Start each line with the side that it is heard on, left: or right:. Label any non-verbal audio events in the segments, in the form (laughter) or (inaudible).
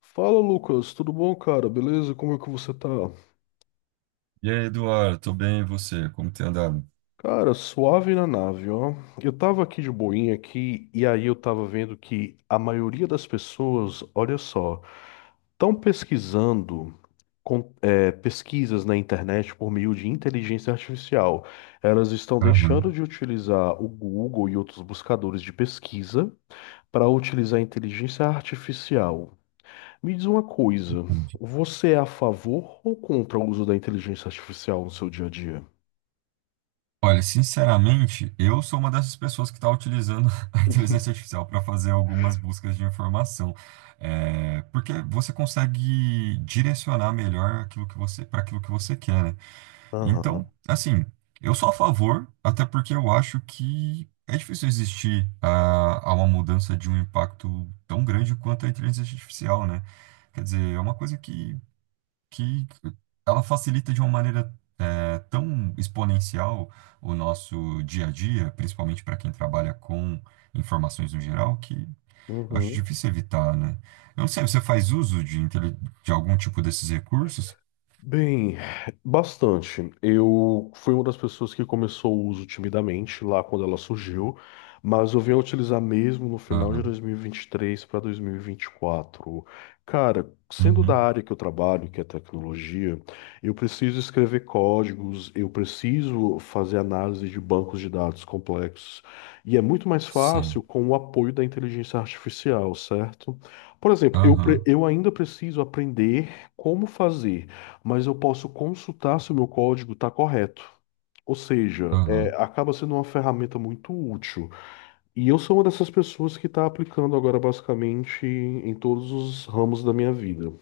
left: Fala, Lucas, tudo bom, cara? Beleza? Como é que você tá?
right: E aí, Eduardo, tô bem, e você? Como tem andado?
left: Cara, suave na nave, ó. Eu tava aqui de boinha aqui e aí eu tava vendo que a maioria das pessoas, olha só, estão pesquisando pesquisas na internet por meio de inteligência artificial. Elas estão
right: Aham,
left: deixando de utilizar o Google e outros buscadores de pesquisa para utilizar a inteligência artificial. Me diz uma coisa,
right: entendi.
left: você é a favor ou contra o uso da inteligência artificial no seu dia a dia?
right: Olha, sinceramente, eu sou uma dessas pessoas que está utilizando (laughs) a inteligência artificial para fazer algumas buscas de informação. É, porque você consegue direcionar melhor aquilo que você para aquilo que você quer, né? Então,
left: Aham.
right: assim, eu sou a favor, até porque eu acho que é difícil existir a uma mudança de um impacto tão grande quanto a inteligência artificial, né? Quer dizer, é uma coisa que ela facilita de uma maneira tão exponencial o nosso dia a dia, principalmente para quem trabalha com informações no geral, que eu acho
left: Uhum.
right: difícil evitar, né? Eu não sei, você faz uso de algum tipo desses recursos?
left: Bem, bastante. Eu fui uma das pessoas que começou o uso timidamente lá quando ela surgiu, mas eu vim a utilizar mesmo no final de
right: Aham.
left: dois mil e vinte e três para dois mil e vinte e quatro. Cara, sendo da
right: Uhum.
left: área que eu trabalho, que é tecnologia, eu preciso escrever códigos, eu preciso fazer análise de bancos de dados complexos, e é muito mais
right: Sei.
left: fácil com o apoio da inteligência artificial, certo? Por exemplo,
right: Aham.
left: eu ainda preciso aprender como fazer, mas eu posso consultar se o meu código está correto. Ou seja,
right: Aham.
left: acaba sendo uma ferramenta muito útil. E eu sou uma dessas pessoas que está aplicando agora basicamente em todos os ramos da minha vida.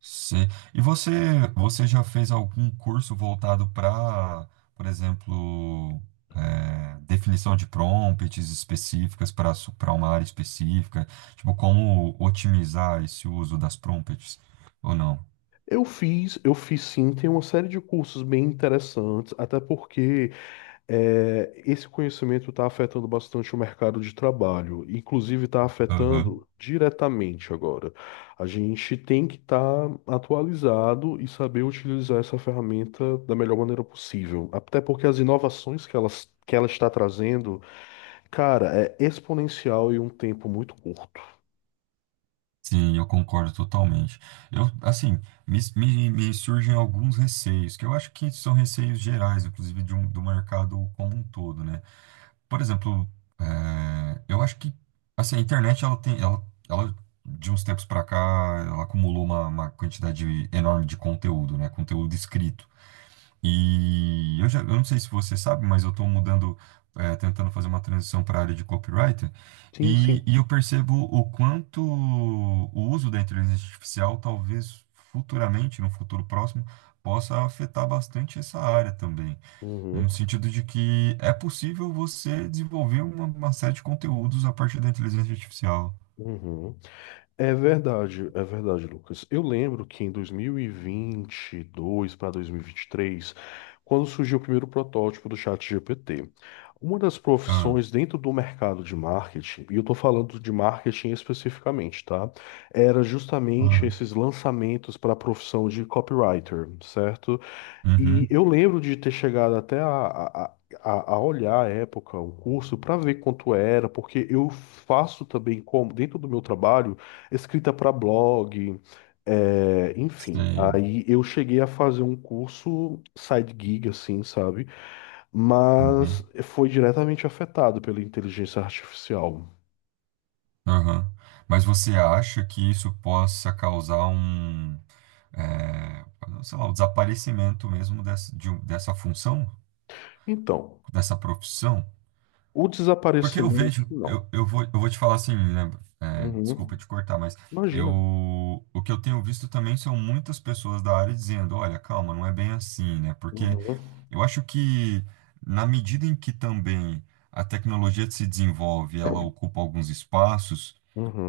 right: Sim. E você já fez algum curso voltado para, por exemplo, definição de prompts específicas para uma área específica? Tipo, como otimizar esse uso das prompts? Ou não?
left: Eu fiz sim, tem uma série de cursos bem interessantes, até porque esse conhecimento está afetando bastante o mercado de trabalho, inclusive está
right: Aham.
left: afetando diretamente agora. A gente tem que estar atualizado e saber utilizar essa ferramenta da melhor maneira possível, até porque as inovações que ela está trazendo, cara, é exponencial e um tempo muito curto.
right: Sim, eu concordo totalmente. Eu, assim, me surgem alguns receios, que eu acho que são receios gerais, inclusive do mercado como um todo, né? Por exemplo, eu acho que assim, a internet ela tem, ela, de uns tempos para cá, ela acumulou uma quantidade enorme de conteúdo, né? Conteúdo escrito. E eu não sei se você sabe, mas eu estou mudando, tentando fazer uma transição para a área de copywriter,
left: Sim, sim.
right: e eu percebo o quanto o uso da inteligência artificial talvez futuramente, no futuro próximo, possa afetar bastante essa área também. No
left: Uhum,
right: sentido de que é possível você desenvolver uma série de conteúdos a partir da inteligência artificial.
left: uhum. É verdade, Lucas. Eu lembro que em 2022 para 2023, quando surgiu o primeiro protótipo do ChatGPT, uma das
right: Ah,
left: profissões dentro do mercado de marketing, e eu estou falando de marketing especificamente, tá? Era justamente
right: aham.
left: esses lançamentos para a profissão de copywriter, certo? E
right: Uhum.
left: eu lembro de ter chegado até a olhar à época o curso para ver quanto era, porque eu faço também, como dentro do meu trabalho, escrita para blog, enfim.
right: Sei.
left: Aí eu cheguei a fazer um curso side gig, assim, sabe?
right: Uhum.
left: Mas foi diretamente afetado pela inteligência artificial.
right: Aham. Mas você acha que isso possa causar é, sei lá, o desaparecimento mesmo dessa função,
left: Então,
right: dessa profissão?
left: o
right: Porque eu
left: desaparecimento,
right: vejo,
left: não.
right: eu vou te falar assim, né? Desculpa
left: Uhum.
right: te cortar, mas eu,
left: Imagina.
right: o que eu tenho visto também são muitas pessoas da área dizendo, olha, calma, não é bem assim, né? Porque
left: Uhum.
right: eu acho que na medida em que também a tecnologia se desenvolve, ela ocupa alguns espaços,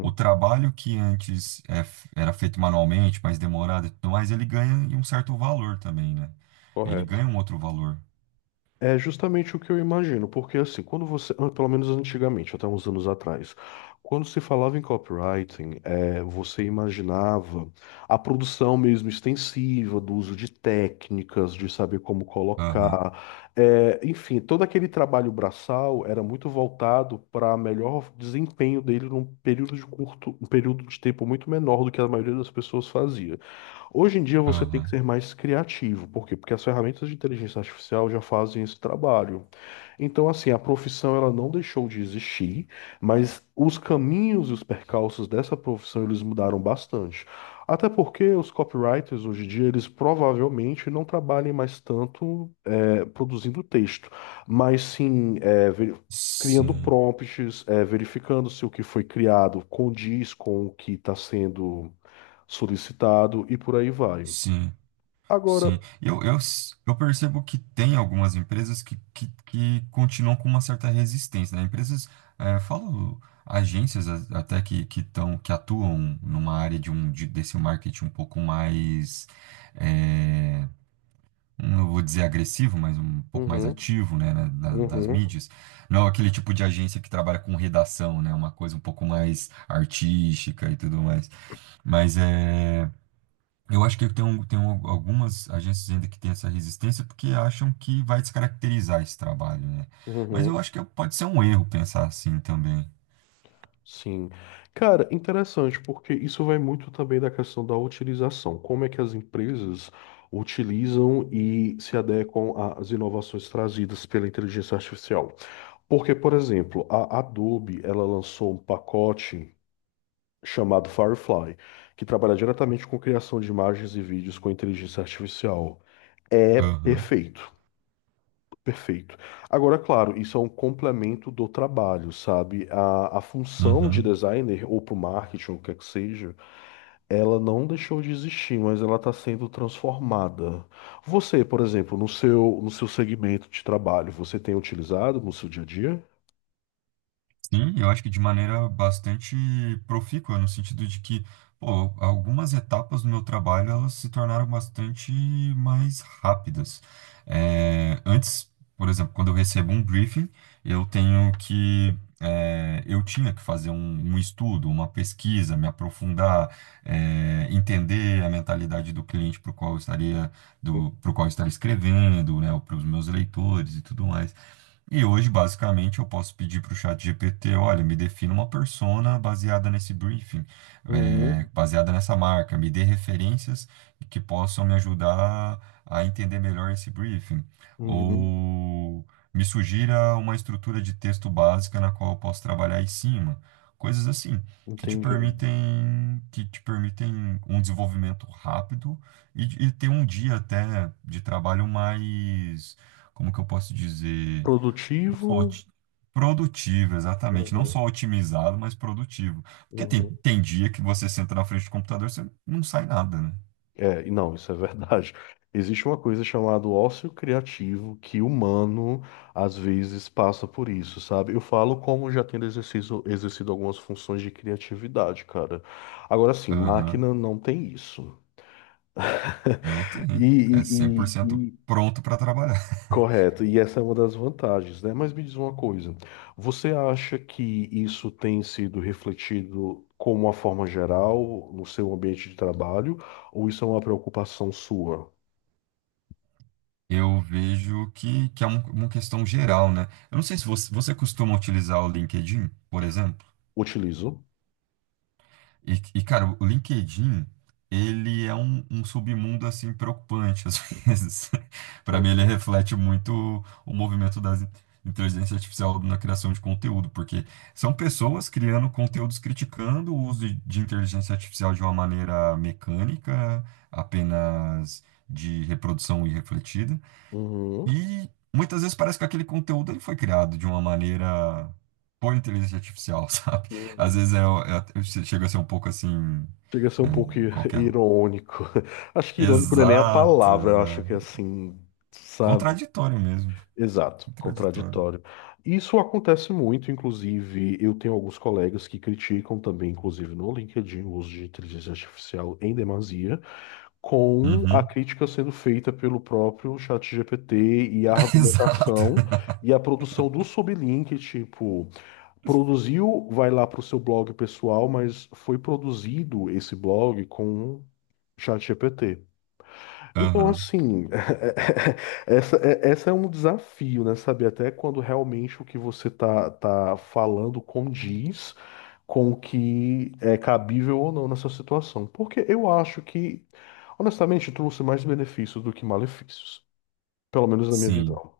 right: o trabalho que antes era feito manualmente, mais demorado e tudo mais, ele ganha um certo valor também, né? Ele
left: Correto.
right: ganha um outro valor.
left: É justamente o que eu imagino, porque assim, quando você, ah, pelo menos antigamente, até uns anos atrás, quando se falava em copywriting, você imaginava a produção mesmo extensiva, do uso de técnicas, de saber como
right: Aham,
left: colocar, enfim, todo aquele trabalho braçal era muito voltado para melhor desempenho dele num período de curto, um período de tempo muito menor do que a maioria das pessoas fazia. Hoje em dia você tem
right: aham.
left: que ser mais criativo, por quê? Porque as ferramentas de inteligência artificial já fazem esse trabalho. Então, assim, a profissão ela não deixou de existir, mas os caminhos e os percalços dessa profissão eles mudaram bastante. Até porque os copywriters hoje em dia eles provavelmente não trabalhem mais tanto produzindo texto, mas sim criando
right: Sim,
left: prompts, verificando se o que foi criado condiz com o que está sendo solicitado e por aí vai.
right: sim.
left: Agora,
right: Sim, eu percebo que tem algumas empresas que continuam com uma certa resistência, né? Empresas, falo agências até que atuam numa área desse marketing um pouco mais, eh, não vou dizer agressivo, mas um pouco mais
left: uhum,
right: ativo, né, nas
left: uhum,
right: mídias. Não aquele tipo de agência que trabalha com redação, né? Uma coisa um pouco mais artística e tudo mais. Mas é. Eu acho que tem algumas agências ainda que têm essa resistência porque acham que vai descaracterizar esse trabalho, né? Mas eu
left: uhum,
right: acho que pode ser um erro pensar assim também.
left: sim. Cara, interessante, porque isso vai muito também da questão da utilização. Como é que as empresas utilizam e se adequam às inovações trazidas pela inteligência artificial? Porque, por exemplo, a Adobe, ela lançou um pacote chamado Firefly, que trabalha diretamente com criação de imagens e vídeos com inteligência artificial. É
right: Aham,
left: perfeito, perfeito. Agora, claro, isso é um complemento do trabalho, sabe? A função de
right: uhum.
left: designer, ou para o marketing, ou o que é que seja, ela não deixou de existir, mas ela está sendo transformada. Você, por exemplo, no seu segmento de trabalho, você tem utilizado no seu dia a dia?
right: Sim, eu acho que de maneira bastante profícua, no sentido de que, pô, algumas etapas do meu trabalho elas se tornaram bastante mais rápidas. É, antes, por exemplo, quando eu recebo um briefing, eu tinha que fazer um estudo, uma pesquisa, me aprofundar, entender a mentalidade do cliente para o qual eu estaria, para qual eu estaria escrevendo, né, para os meus leitores e tudo mais. E hoje, basicamente, eu posso pedir para o chat GPT, olha, me defina uma persona baseada nesse briefing,
left: Uhum,
right: baseada nessa marca, me dê referências que possam me ajudar a entender melhor esse briefing.
left: uhum.
right: Ou me sugira uma estrutura de texto básica na qual eu posso trabalhar em cima. Coisas assim, que te
left: Entendido.
right: permitem, que te permitem um desenvolvimento rápido e ter um dia até de trabalho mais, como que eu posso dizer? Não só
left: Produtivo.
right: oti- Produtivo, exatamente. Não
left: Uhum,
right: só otimizado, mas produtivo. Porque tem,
left: uhum.
right: tem dia que você senta na frente do computador, você não sai nada, né?
left: É, e não, isso é verdade. (laughs) Existe uma coisa chamada ócio criativo que o humano às vezes passa por isso, sabe? Eu falo como já tendo exercido, exercido algumas funções de criatividade, cara. Agora sim,
right: Aham.
left: máquina não tem isso.
right: Não tem.
left: (laughs)
right: É cem por
left: E,
right: cento
left: e,
right: pronto para trabalhar.
left: Correto, e essa é uma das vantagens, né? Mas me diz uma coisa, você acha que isso tem sido refletido como uma forma geral no seu ambiente de trabalho, ou isso é uma preocupação sua?
right: (laughs) Eu vejo que é uma questão geral, né? Eu não sei se você costuma utilizar o LinkedIn, por exemplo.
left: Utilizo.
right: E, cara, o LinkedIn, ele é um submundo, assim, preocupante, às (laughs) vezes. Para mim, ele
left: Uhum.
right: reflete muito o movimento das inteligência artificial na criação de conteúdo, porque são pessoas criando conteúdos criticando o uso de inteligência artificial de uma maneira mecânica, apenas de reprodução irrefletida,
left: Uhum.
right: e muitas vezes parece que aquele conteúdo ele foi criado de uma maneira por inteligência artificial, (laughs) sabe? Às
left: Uhum.
right: vezes chega a ser um pouco assim,
left: Chega a ser um pouco (laughs)
right: qualquer.
left: irônico. (laughs) Acho que irônico não é nem a
right: Exato,
left: palavra, eu acho
right: exato.
left: que é assim, sabe?
right: Contraditório mesmo.
left: Exato,
right: Contraditório.
left: contraditório. Isso acontece muito, inclusive, eu tenho alguns colegas que criticam também, inclusive no LinkedIn, o uso de inteligência artificial em demasia, com a
right: Uhum.
left: crítica sendo feita pelo próprio ChatGPT e a
right: (laughs) Exato.
left: argumentação e a produção do sublink, tipo, produziu, vai lá para o seu blog pessoal, mas foi produzido esse blog com ChatGPT. Então,
right: Aham.
left: assim. (laughs) Essa é um desafio, né? Saber até quando realmente o que você tá falando condiz com o que é cabível ou não nessa situação. Porque eu acho que, honestamente, trouxe mais benefícios do que malefícios. Pelo menos na minha
right: Sim.
left: visão.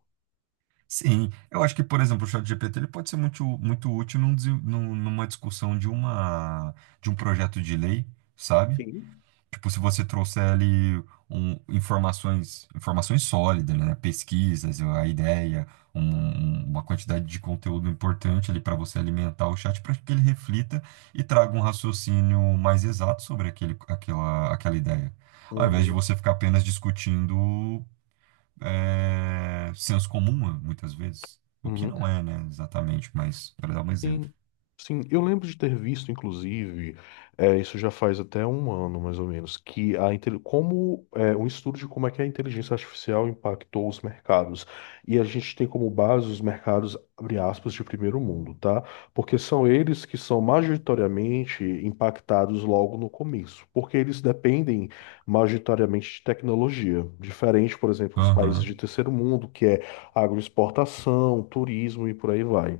right: Sim. Eu acho que, por exemplo, o ChatGPT ele pode ser muito, muito útil numa discussão de um projeto de lei, sabe?
left: Sim.
right: Tipo, se você trouxer ali informações sólidas, né? Pesquisas, a ideia, uma quantidade de conteúdo importante ali para você alimentar o chat para que ele reflita e traga um raciocínio mais exato sobre aquela ideia. Ao invés de
left: Uhum,
right: você ficar apenas discutindo senso comum, muitas vezes. O que
left: uhum.
right: não é, né? Exatamente, mas para dar um exemplo.
left: Sim, sim, eu lembro de ter visto, inclusive, isso já faz até um ano, mais ou menos, que a, intel- como é, um estudo de como é que a inteligência artificial impactou os mercados. E a gente tem como base os mercados, abre aspas, de primeiro mundo, tá? Porque são eles que são majoritariamente impactados logo no começo, porque eles dependem majoritariamente de tecnologia, diferente, por exemplo, dos
right: Aham,
left: países de terceiro mundo, que é agroexportação, turismo e por aí vai.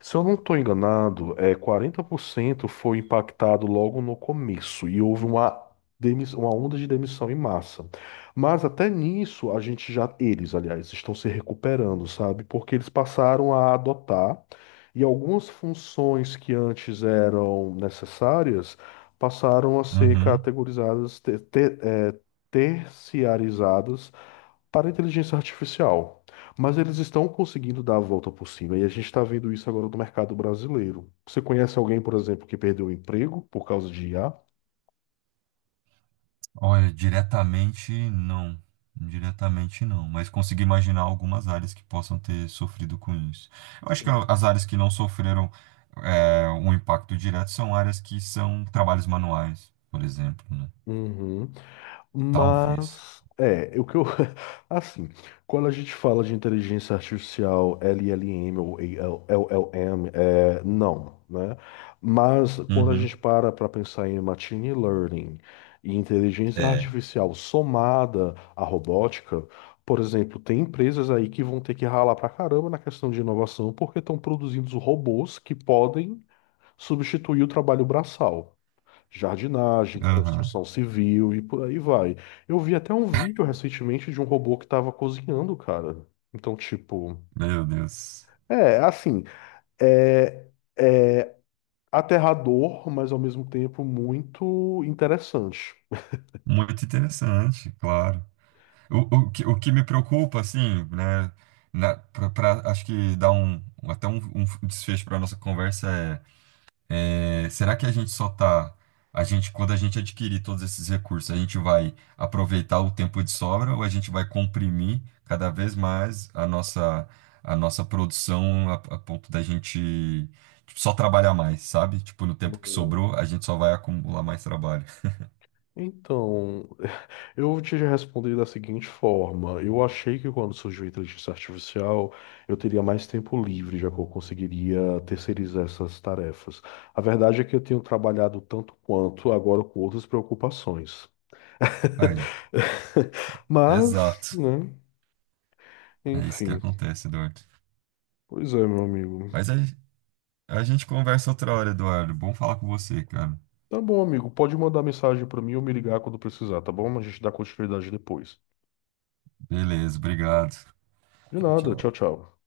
left: Se eu não estou enganado, 40% foi impactado logo no começo e houve uma onda de demissão em massa. Mas até nisso, a gente já, eles, aliás, estão se recuperando, sabe? Porque eles passaram a adotar e algumas funções que antes eram necessárias passaram a ser
right: uhum.
left: categorizadas, terciarizadas para a inteligência artificial. Mas eles estão conseguindo dar a volta por cima e a gente está vendo isso agora no mercado brasileiro. Você conhece alguém, por exemplo, que perdeu o emprego por causa de IA?
right: Olha, diretamente não. Diretamente não, mas consigo imaginar algumas áreas que possam ter sofrido com isso. Eu acho que
left: Sim.
right: as áreas que não sofreram um impacto direto são áreas que são trabalhos manuais, por exemplo, né?
left: Uhum.
right: Talvez.
left: Mas o que eu (laughs) assim, quando a gente fala de inteligência artificial, LLM ou AL LLM, não, né? Mas quando a
right: Uhum.
left: gente para para pensar em machine learning e inteligência
right: É.
left: artificial somada à robótica, por exemplo, tem empresas aí que vão ter que ralar pra caramba na questão de inovação porque estão produzindo robôs que podem substituir o trabalho braçal, jardinagem,
right: Aham.
left: construção civil e por aí vai. Eu vi até um vídeo recentemente de um robô que estava cozinhando, cara. Então, tipo,
right: Meu Deus.
left: é assim, é, é aterrador, mas ao mesmo tempo muito interessante.
right: Muito interessante, claro. O que me preocupa, assim, né? Acho que dá até um desfecho para nossa conversa. É, É, será que a gente só tá, quando a gente adquirir todos esses recursos, a gente vai aproveitar o tempo de sobra ou a gente vai comprimir cada vez mais a nossa produção a ponto da gente tipo, só trabalhar mais, sabe? Tipo, no tempo que
left: Uhum.
right: sobrou, a gente só vai acumular mais trabalho.
left: Então, (laughs) eu te respondi da seguinte forma: eu achei que quando surgiu a inteligência artificial, eu teria mais tempo livre, já que eu conseguiria terceirizar essas tarefas. A verdade é que eu tenho trabalhado tanto quanto agora com outras preocupações.
right: Aí,
left: (laughs) Mas,
right: exato.
left: né?
right: É isso que
left: Enfim.
right: acontece, Eduardo.
left: Pois é, meu amigo.
right: Mas aí, a gente conversa outra hora, Eduardo. Bom falar com você, cara.
left: Tá bom, amigo. Pode mandar mensagem pra mim ou me ligar quando precisar, tá bom? A gente dá continuidade depois.
right: Beleza, obrigado.
left: De
right: Tchau,
left: nada. Tchau,
right: tchau.
left: tchau.